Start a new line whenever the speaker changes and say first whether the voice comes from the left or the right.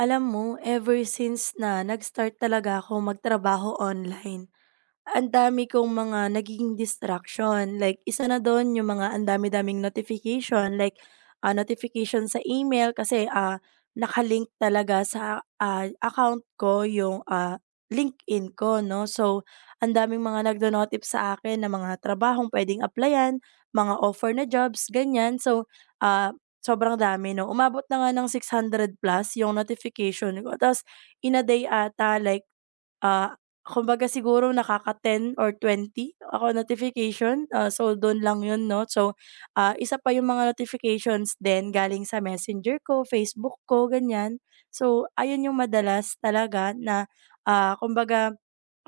right: Alam mo, ever since na nag-start talaga ako magtrabaho online, ang dami kong mga nagiging distraction, like isa na dun yung mga ang dami-daming notification, like, notification sa email kasi, nakalink talaga sa, account ko yung, LinkedIn ko 'no. So, ang daming mga nagdo notif sa akin na mga trabahong puwedeng applyan, mga offer na jobs, ganyan. So, ah, sobrang dami 'no, umabot na nga ng 600 plus yung notification ko. Ta's in a day ata like, ah Kumbaga siguro nakaka-10 or 20 ako notification, so dun lang yun 'no. So, isa pa yung mga notifications din galing sa Messenger ko, Facebook ko, ganyan. So, ayun yung madalas talaga na, kumbaga,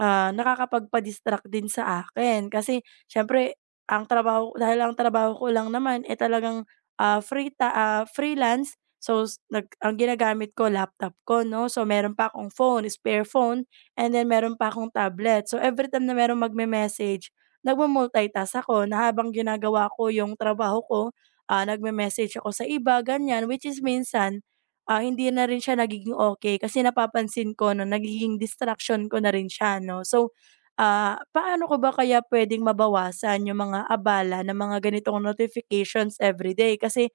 right: nakakapagpa-distract din sa akin. Kasi siyempre ang trabaho dahil ang trabaho ko lang naman, eh, talagang, freelance. So, s- nag ang ginagamit ko laptop ko 'no, so meron pa akong phone, spare phone, and then meron pa akong tablet. So, everytime na merong magme-message, nagmu-multitask ako na habang ginagawa ko yung trabaho ko, nagme-message ako sa iba, ganyan. Which is minsan, hindi na rin siya nagiging okay kasi napapansin ko na nagiging distraction ko na rin siya 'no. So, paano ko ba kaya puwedeng mabawasan yung mga abala ng mga ganitong notifications everyday? Kasi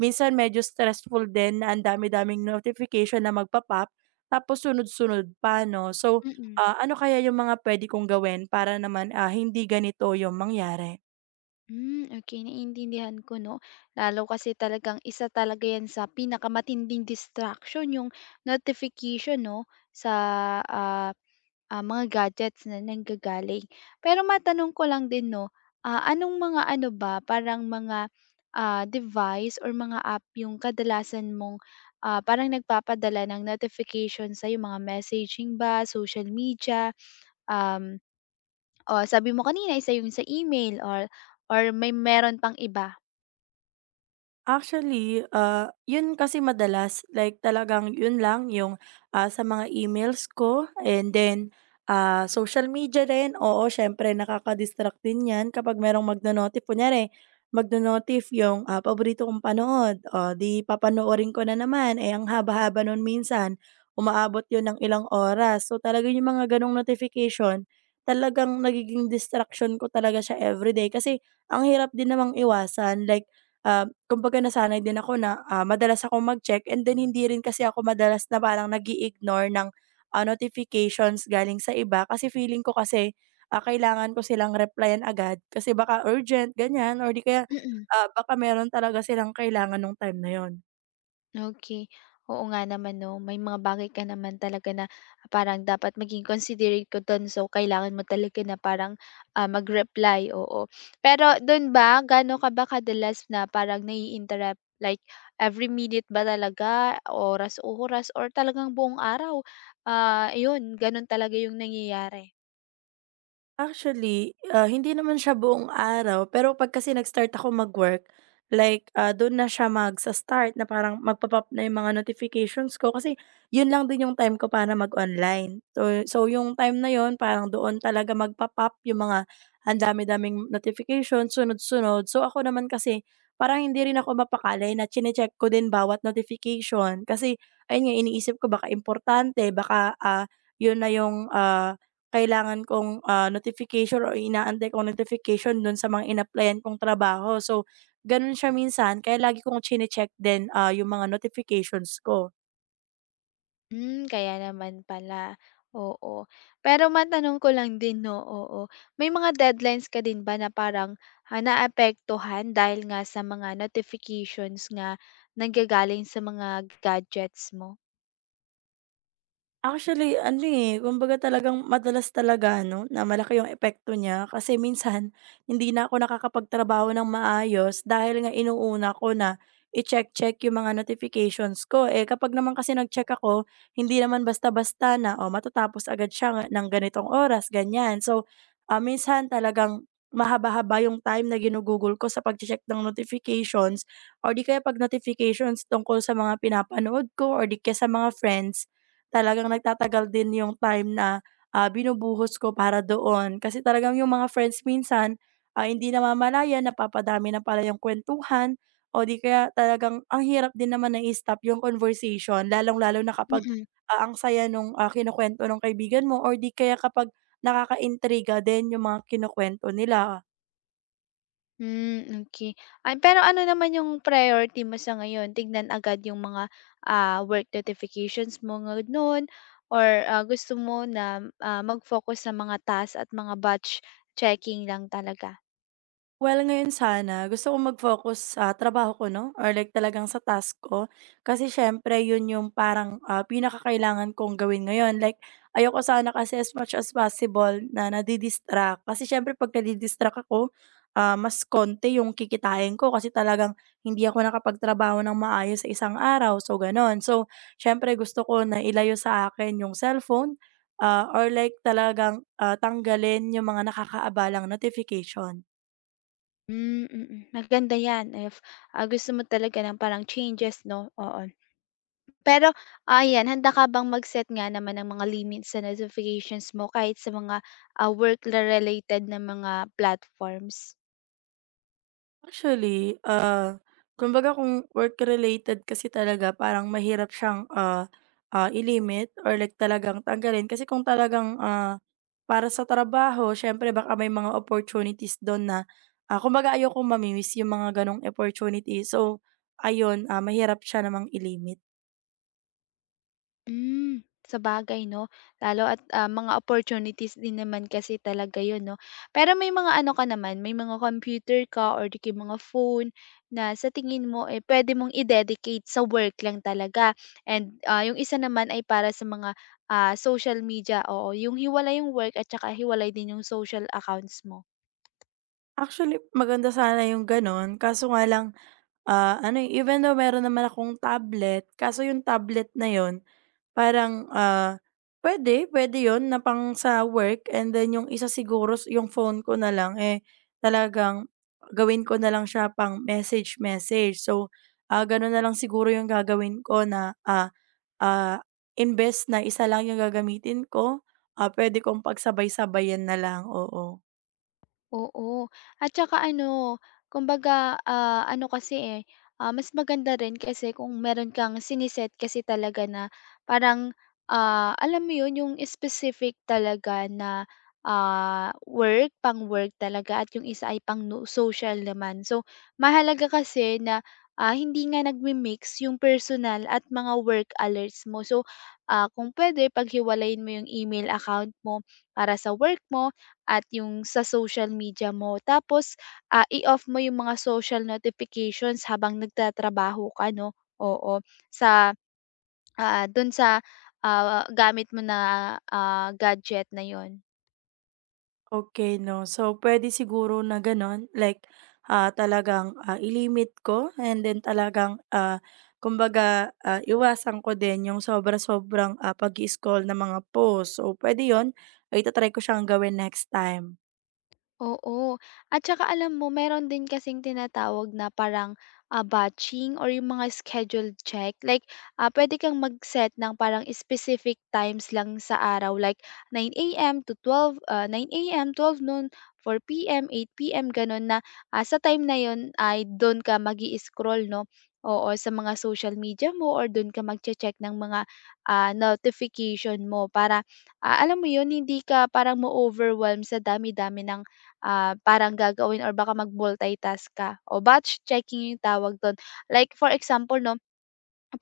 right: minsan medyo stressful din na ang dami-daming notification na magpa-pop tapos sunod-sunod pa 'no. So,
left: Mm-mm. Mm.
right: Ano kaya yung mga puwede kong gawin para naman, hindi ganito yung mangyari?
left: Okey, naiintindihan ko 'no. Lalo kasi talagang isa talaga 'yan sa pinakamatinding distraction yung notification 'no, sa, ah, mga gadgets na nanggagaling. Pero matanong ko lang din 'no, anong mga ano ba, parang mga, device or mga app yung kadalasan mong, parang nagpapadala ng notification sa'yo, mga messaging ba, social media? um, O sabi mo kanina isa yung sa email or may meron pang iba?
right: Actually, yun kasi madalas like talagang yun lang yung, sa mga emails ko, and then, social media rin, oo siyempre nakaka-distract din 'yan kapag merong magno-notif. Kunyari magno-notif yung, paborito kong panood, oh 'di papanoorin ko na naman, eh, ang haba-haba nun minsan, umaabot yun ng ilang oras. So talaga yung mga ganong notification, talagang nagiging distraction ko talaga siya everyday kasi ang hirap din namang iwasan like, ah, Kumbaga nasanay din ako na, madalas akong mag-check, and then hindi rin kasi ako madalas na parang nag ignore ng, notifications galing sa iba kasi feeling ko kasi, kailangan ko silang replyan agad kasi baka urgent, ganyan or di kaya,
left: Mm,
right: baka meron talaga silang kailangan nung time na yun.
left: okey. Oo nga naman 'no, may mga bagay ka naman talaga na parang dapat maging considerate ko dun. So, kailangan mo talaga na parang, mag-reply, oo. Pero dun ba, ganon ka ba kadalas na parang nai-interrupt? Like every minute ba talaga, oras-oras or talagang buong araw, ayun ganon talaga yung nangyayari?
right: Actually, hindi naman siya buong araw, pero 'pag kasi nag-start ako mag-work, like, dun na siya magsa-start na parang magpo-pop na yung mga notifications ko kasi yun lang din yung time ko para mag-online. So yung time na yun parang doon talaga magpo-pop yung mga ang dami-daming notifications sunod-sunod. So ako naman kasi parang hindi rin ako mapakali na chine-check ko din bawat notification kasi ayun nga, iniisip ko baka importante, baka, yun na yung, kailangan kong, notification or inaantay kong notification dun sa mga in-applyan kong trabaho. So, ganun siya minsan kaya lagi kong chine-check din, yung mga notifications ko.
left: Kaya naman pala, oo. Pero matanong ko lang din 'no, oo, may mga deadlines ka din ba na parang, naapektuhan dahil nga sa mga notifications nga nanggagaling sa mga gadgets mo?
right: Actually ano, eh, kumbaga talagang madalas talaga ano, na malaki yung epekto niya kasi minsan hindi na ako nakakapagtrabaho ng maayos dahil nga inuuna ko na i-check-check yung mga notifications ko. Eh, kapag naman kasi nag-check ako, hindi naman basta-basta na, o matatapos agad ng ganitong oras, ganyan. So, minsan talagang mahaba-haba yung time na ginugugol ko sa pagche-check ng notifications or di kaya 'pag notifications tungkol sa mga pinapanood ko or di kaya sa mga friends, talagang nagtatagal din yung time na, binubuhos ko para doon. Kasi talagang yung mga friends minsan, hindi namamalayan napapadami na pala yung kuwentuhan o di kaya talagang ang hirap din naman na i-stop yung conversation lalong-lalo na kapag,
left: Mm-mm.
right: ang saya nung, kinukuwento nung kaibigan mo or di kaya kapag nakakaintriga din yung mga kinukuwento nila.
left: Mm, hmm, okay. Ay, pero ano naman yung priority mo sa ngayon, tignan agad yung mga, work notifications mo gano'n or, gusto mo na, mag-focus sa mga task at mga batch checking lang talaga?
right: Well, ngayon sana gusto ko mag-focus sa trabaho ko 'no, or like talagang sa task ko. Kasi siyempre yun yung parang, pinakakailangan kong gawin ngayon. Like ayoko sana kasi as much as possible na nadi Kasi siyempre 'pag nadi ako, mas konti yung kikitain ko kasi talagang hindi ako nakapagtrabaho ng maayos sa isang araw, so gano'n. So siyempre gusto ko na ilayo sa akin yung cellphone, or like talagang, tanggalin yung mga nakakaabalang notification.
left: Hmm, mm. Maganda 'yan if, gusto mo talaga ng parang changes 'no, oo. Pero ayan, handa ka bang mag-set nga naman ng mga limits sa notifications mo kahit sa mga, work-related na mga platforms?
right: Actually, kumbaga kung work-related kasi talaga parang mahirap siyang, i or like talagang tanggalin kasi kung talagang, para sa trabaho siyempre baka may mga opportunities dun na, kumbaga ayokong mami yung mga ganong opportunity. So, ayun, mahirap siya namang ilimit.
left: Hmm, Bagay 'no, lalo at, mga opportunities din naman kasi talaga 'yun 'no. Pero may mga ano ka naman, may mga computer ka or di kaya mga phone na sa tingin mo, eh, pwede mong i-dedicate sa work lang talaga and, 'yung isa naman ay para sa mga, social media, oo, 'yung hiwalay 'yung work at saka hiwalay din 'yung social accounts mo?
right: Actually, maganda sana yung ganon. Kaso nga lang, ano, eh, even though meron naman akong tablet kaso yung tablet na yon parang, pwede pwede yon na pang sa work, and then yung isa siguro yung phone ko na lang, eh, talagang gawin ko na lang siya pang message-message. So, gano'n na lang siguro yung gagawin ko na, ah, invest na isa lang yung gagamitin ko, puwede kong pagsabay-sabayan na lang, oo.
left: Oo. At saka ano, kumbaga, ano kasi, eh, mas maganda rin kasi kung meron kang siniset kasi talaga na parang, alam mo 'yun, yung specific talaga na, work, pang-work talaga at yung isa ay pang no social naman. So, mahalaga kasi na, hindi nga nagmi-mix yung personal at mga work alerts mo. So, kung pwede paghiwalayin mo yung email account mo para sa work mo at yung sa social media mo. Tapos, i-off mo yung mga social notifications habang nagtatrabaho ka 'no, oo. Sa, dun sa, gamit mo na, gadget na yun.
right: Okay 'no. So, pwede siguro na gano'n like, talagang, ilimit ko, and then talagang, kumbaga, iwasan ko din yung sobra-sobrang, pag-i-scroll ng mga post. So, pwede 'yun, ay ta ko siyang gawin next time.
left: Oo. At saka alam mo meron din kasing tinatawag na parang, batching or yung mga scheduled check. Like, pwede kang mag-set ng parang specific times lang sa araw like 9 AM to 12, 9 AM, 12 noon, 4 PM, 8 PM, gano'n na, sa time na 'yon ay do'n ka mag scroll 'no, oo, sa mga social media mo or do'n ka magche-check ng mga, notification mo para, alam mo 'yon, hindi ka parang ma-overwhelm sa dami-dami ng parang gagawin or baka mag-multitask ka o batch checking yung tawag do'n. Like for example 'no,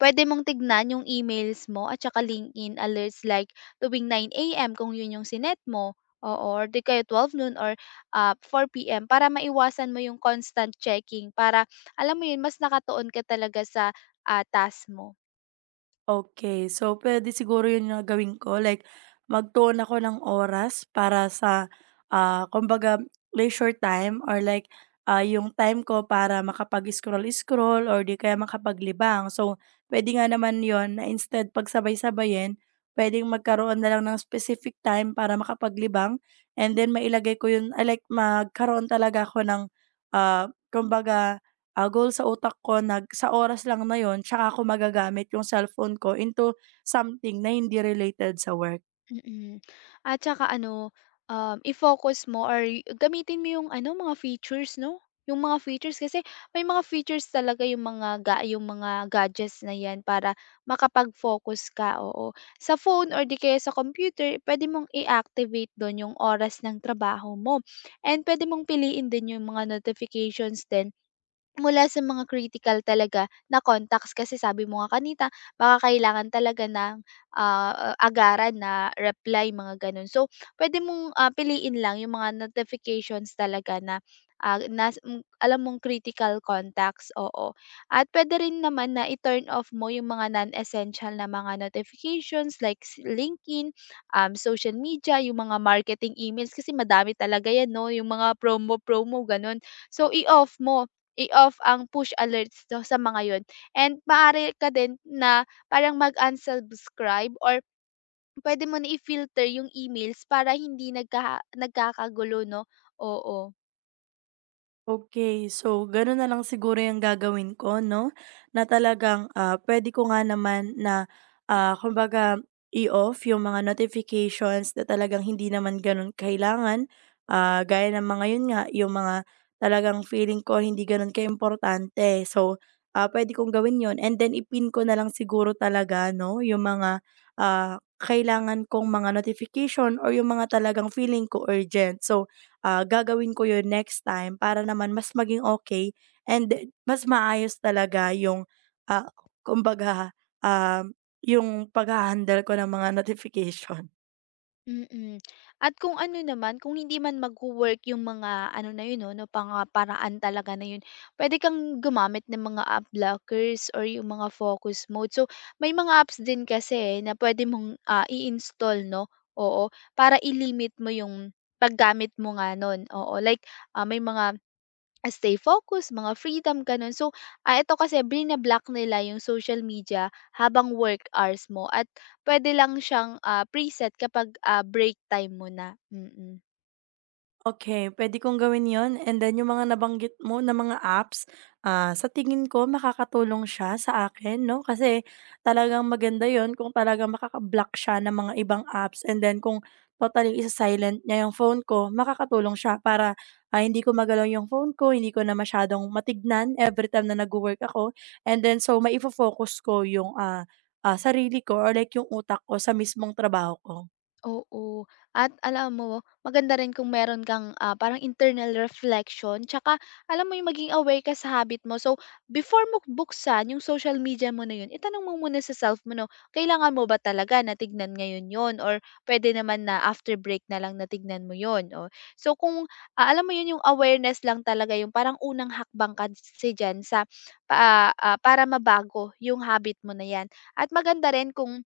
left: pwede mong tignan yung emails mo at saka LinkedIn alerts like tuwing 9 AM kung 'yun yung sinet mo, oo, or 'di kaya 12 noon or, 4 PM para maiwasan mo yung constant checking para alam mo 'yun mas nakatuon ka talaga sa, task mo.
right: Okay. So, puwede siguro 'yun na gawin ko like magtuon ako ng oras para sa, kumbaga leisure time or like, yung time ko para makapag-scroll-scroll or 'di kaya makapaglibang. So, pwede nga naman yon na instead pagsabay-sabayin, puwedeng magkaroon na lang ng specific time para makapaglibang, and then mailagay ko 'yun, like magkaroon talaga ako ng, kumbaga, goal sa utak ko nag sa oras lang na yon, tsaka ko magagamit yung cellphone ko into something na hindi related sa work.
left: Mm. At saka ano, i-focus mo or gamitin mo yung ano, mga features 'no? Yung mga features kasi may mga features talaga yung mga ga yung mga gadgets na 'yan para makapag-focus ka, oo. Sa phone or di kaya sa computer, pwede mong i-activate dun yung oras ng trabaho mo and pwede mong piliin din yung mga notifications din mula sa mga critical talaga na contacts kasi sabi mo nga kanina baka kailangan talaga ng, agaran na reply mga gano'n. So, pwede mong, piliin lang yung mga notifications talaga na, nas m alam mong critical contacts, oo. At puwede rin naman na i-turn off mo yung mga non-essential na mga notifications like LinkedIn, social media, yung mga marketing emails kasi madami talaga 'yan 'no, yung mga promo-promo gano'n. So, i-off ang push alerts do sa mga yun and maaari ka din na parang mag-unsubscribe or pwede mo na i-filter yung emails para hindi nagkakagulo 'no, oo.
right: Okay. So, gano'n na lang siguro 'yung gagawin ko 'no, na talagang, puwede ko nga naman na, kumbaga i-off 'yung mga notifications na talagang hindi naman gano'n kailangan. Gaya ng mga 'yun nga, 'yung mga talagang feeling ko hindi gano'n importante. So, puwede kong gawin 'yun, and then ipin ko na lang siguro talaga 'no, 'yung mga, kailangan kong mga notification or 'yung mga talagang feeling ko urgent. So, gagawin ko yun next time para naman mas maging okay, and mas maayos talaga yung, ah, kumbaga, um, yung pag handle ko ng mga notification.
left: Mm. At kung ano naman, kung hindi man magwo-work yung mga ano na yun 'no, na paraan talaga na yun, puwede kang gumamit ng mga app blockers or yung mga focus mode. So, may mga apps din kasi na pwede mong, i-install 'no, oo, para i-limit mo yung paggamit mo nga nun, oo. Like, may mga Stay focused, mga freedom, ganun. So, ito kasi blina-block nila yung social media habang work hours mo at pwede lang siyang, preset kapag, break time mo na, mm.
right: Okey, puwede kong gawin 'yon, and then yung mga nabanggit mo na mga apps, sa tingin ko makakatulong siya sa akin 'no, kasi talagang maganda 'yon kung talagang makaka-block siya ng mga ibang apps, and then kung totally isa-silent niya yung phone ko, makakatulong siya para, hindi ko magalaw yung phone ko, hindi ko na masyadong matignan everytime na nagwo-work ako, and then so maifo-focus ko yung, sarili ko or like yung utak ko sa mismong trabaho ko.
left: Oo, at alam mo maganda rin kung meron kang, parang internal reflection tsaka alam mo yung maging aware ka sa habit mo. So, before mo buksan yung social media mo na yun, itanong mo muna sa self mo 'no, kailangan mo ba talaga na tignan ngayon yun or pwede naman na after break na lang na mo yun, oh. So kung, alam mo yun yung awareness lang talaga yung parang unang hakbang ka kasi diyan sa para mabago yung habit mo na yan. At maganda rin kung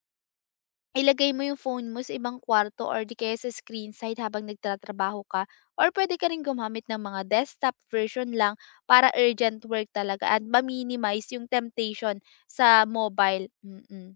left: ilagay mo yung phone mo sa ibang kwarto or di kaya sa screen side habang nagtatrabaho ka or pwede ka rin gumamit ng mga desktop version lang para urgent work talaga at ma-minimize yung temptation sa mobile. Mm.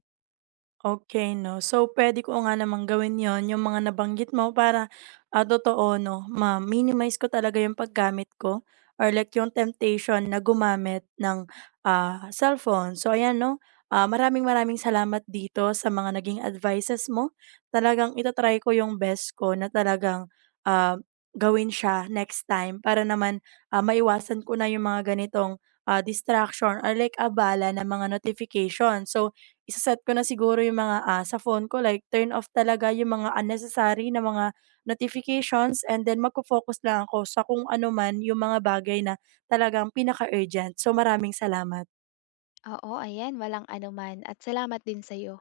right: Okay 'no. So, puwede ko nga namang gawin 'yon, yung mga nabanggit mo para, totoo 'no, ma-minimize ko talaga yung paggamit ko or like yung temptation na gumamit ng, cellphone. So, ayan 'no, maraming maraming salamat dito sa mga naging advices mo. Talagang itatry ko yung best ko na talagang, ah, gawin siya next time para naman, maiwasan ko na yung mga ganitong, distraction or like abala ng mga notification. So, ise-set ko na siguro yung mga, sa phone ko like turn off talaga yung mga unnecessary na mga notifications, and then magfo-focus lang ako sa kung ano man yung mga bagay na talagang pinaka-urgent. So, maraming salamat.
left: Oo, ayan, walang anuman at salamat din sa'yo.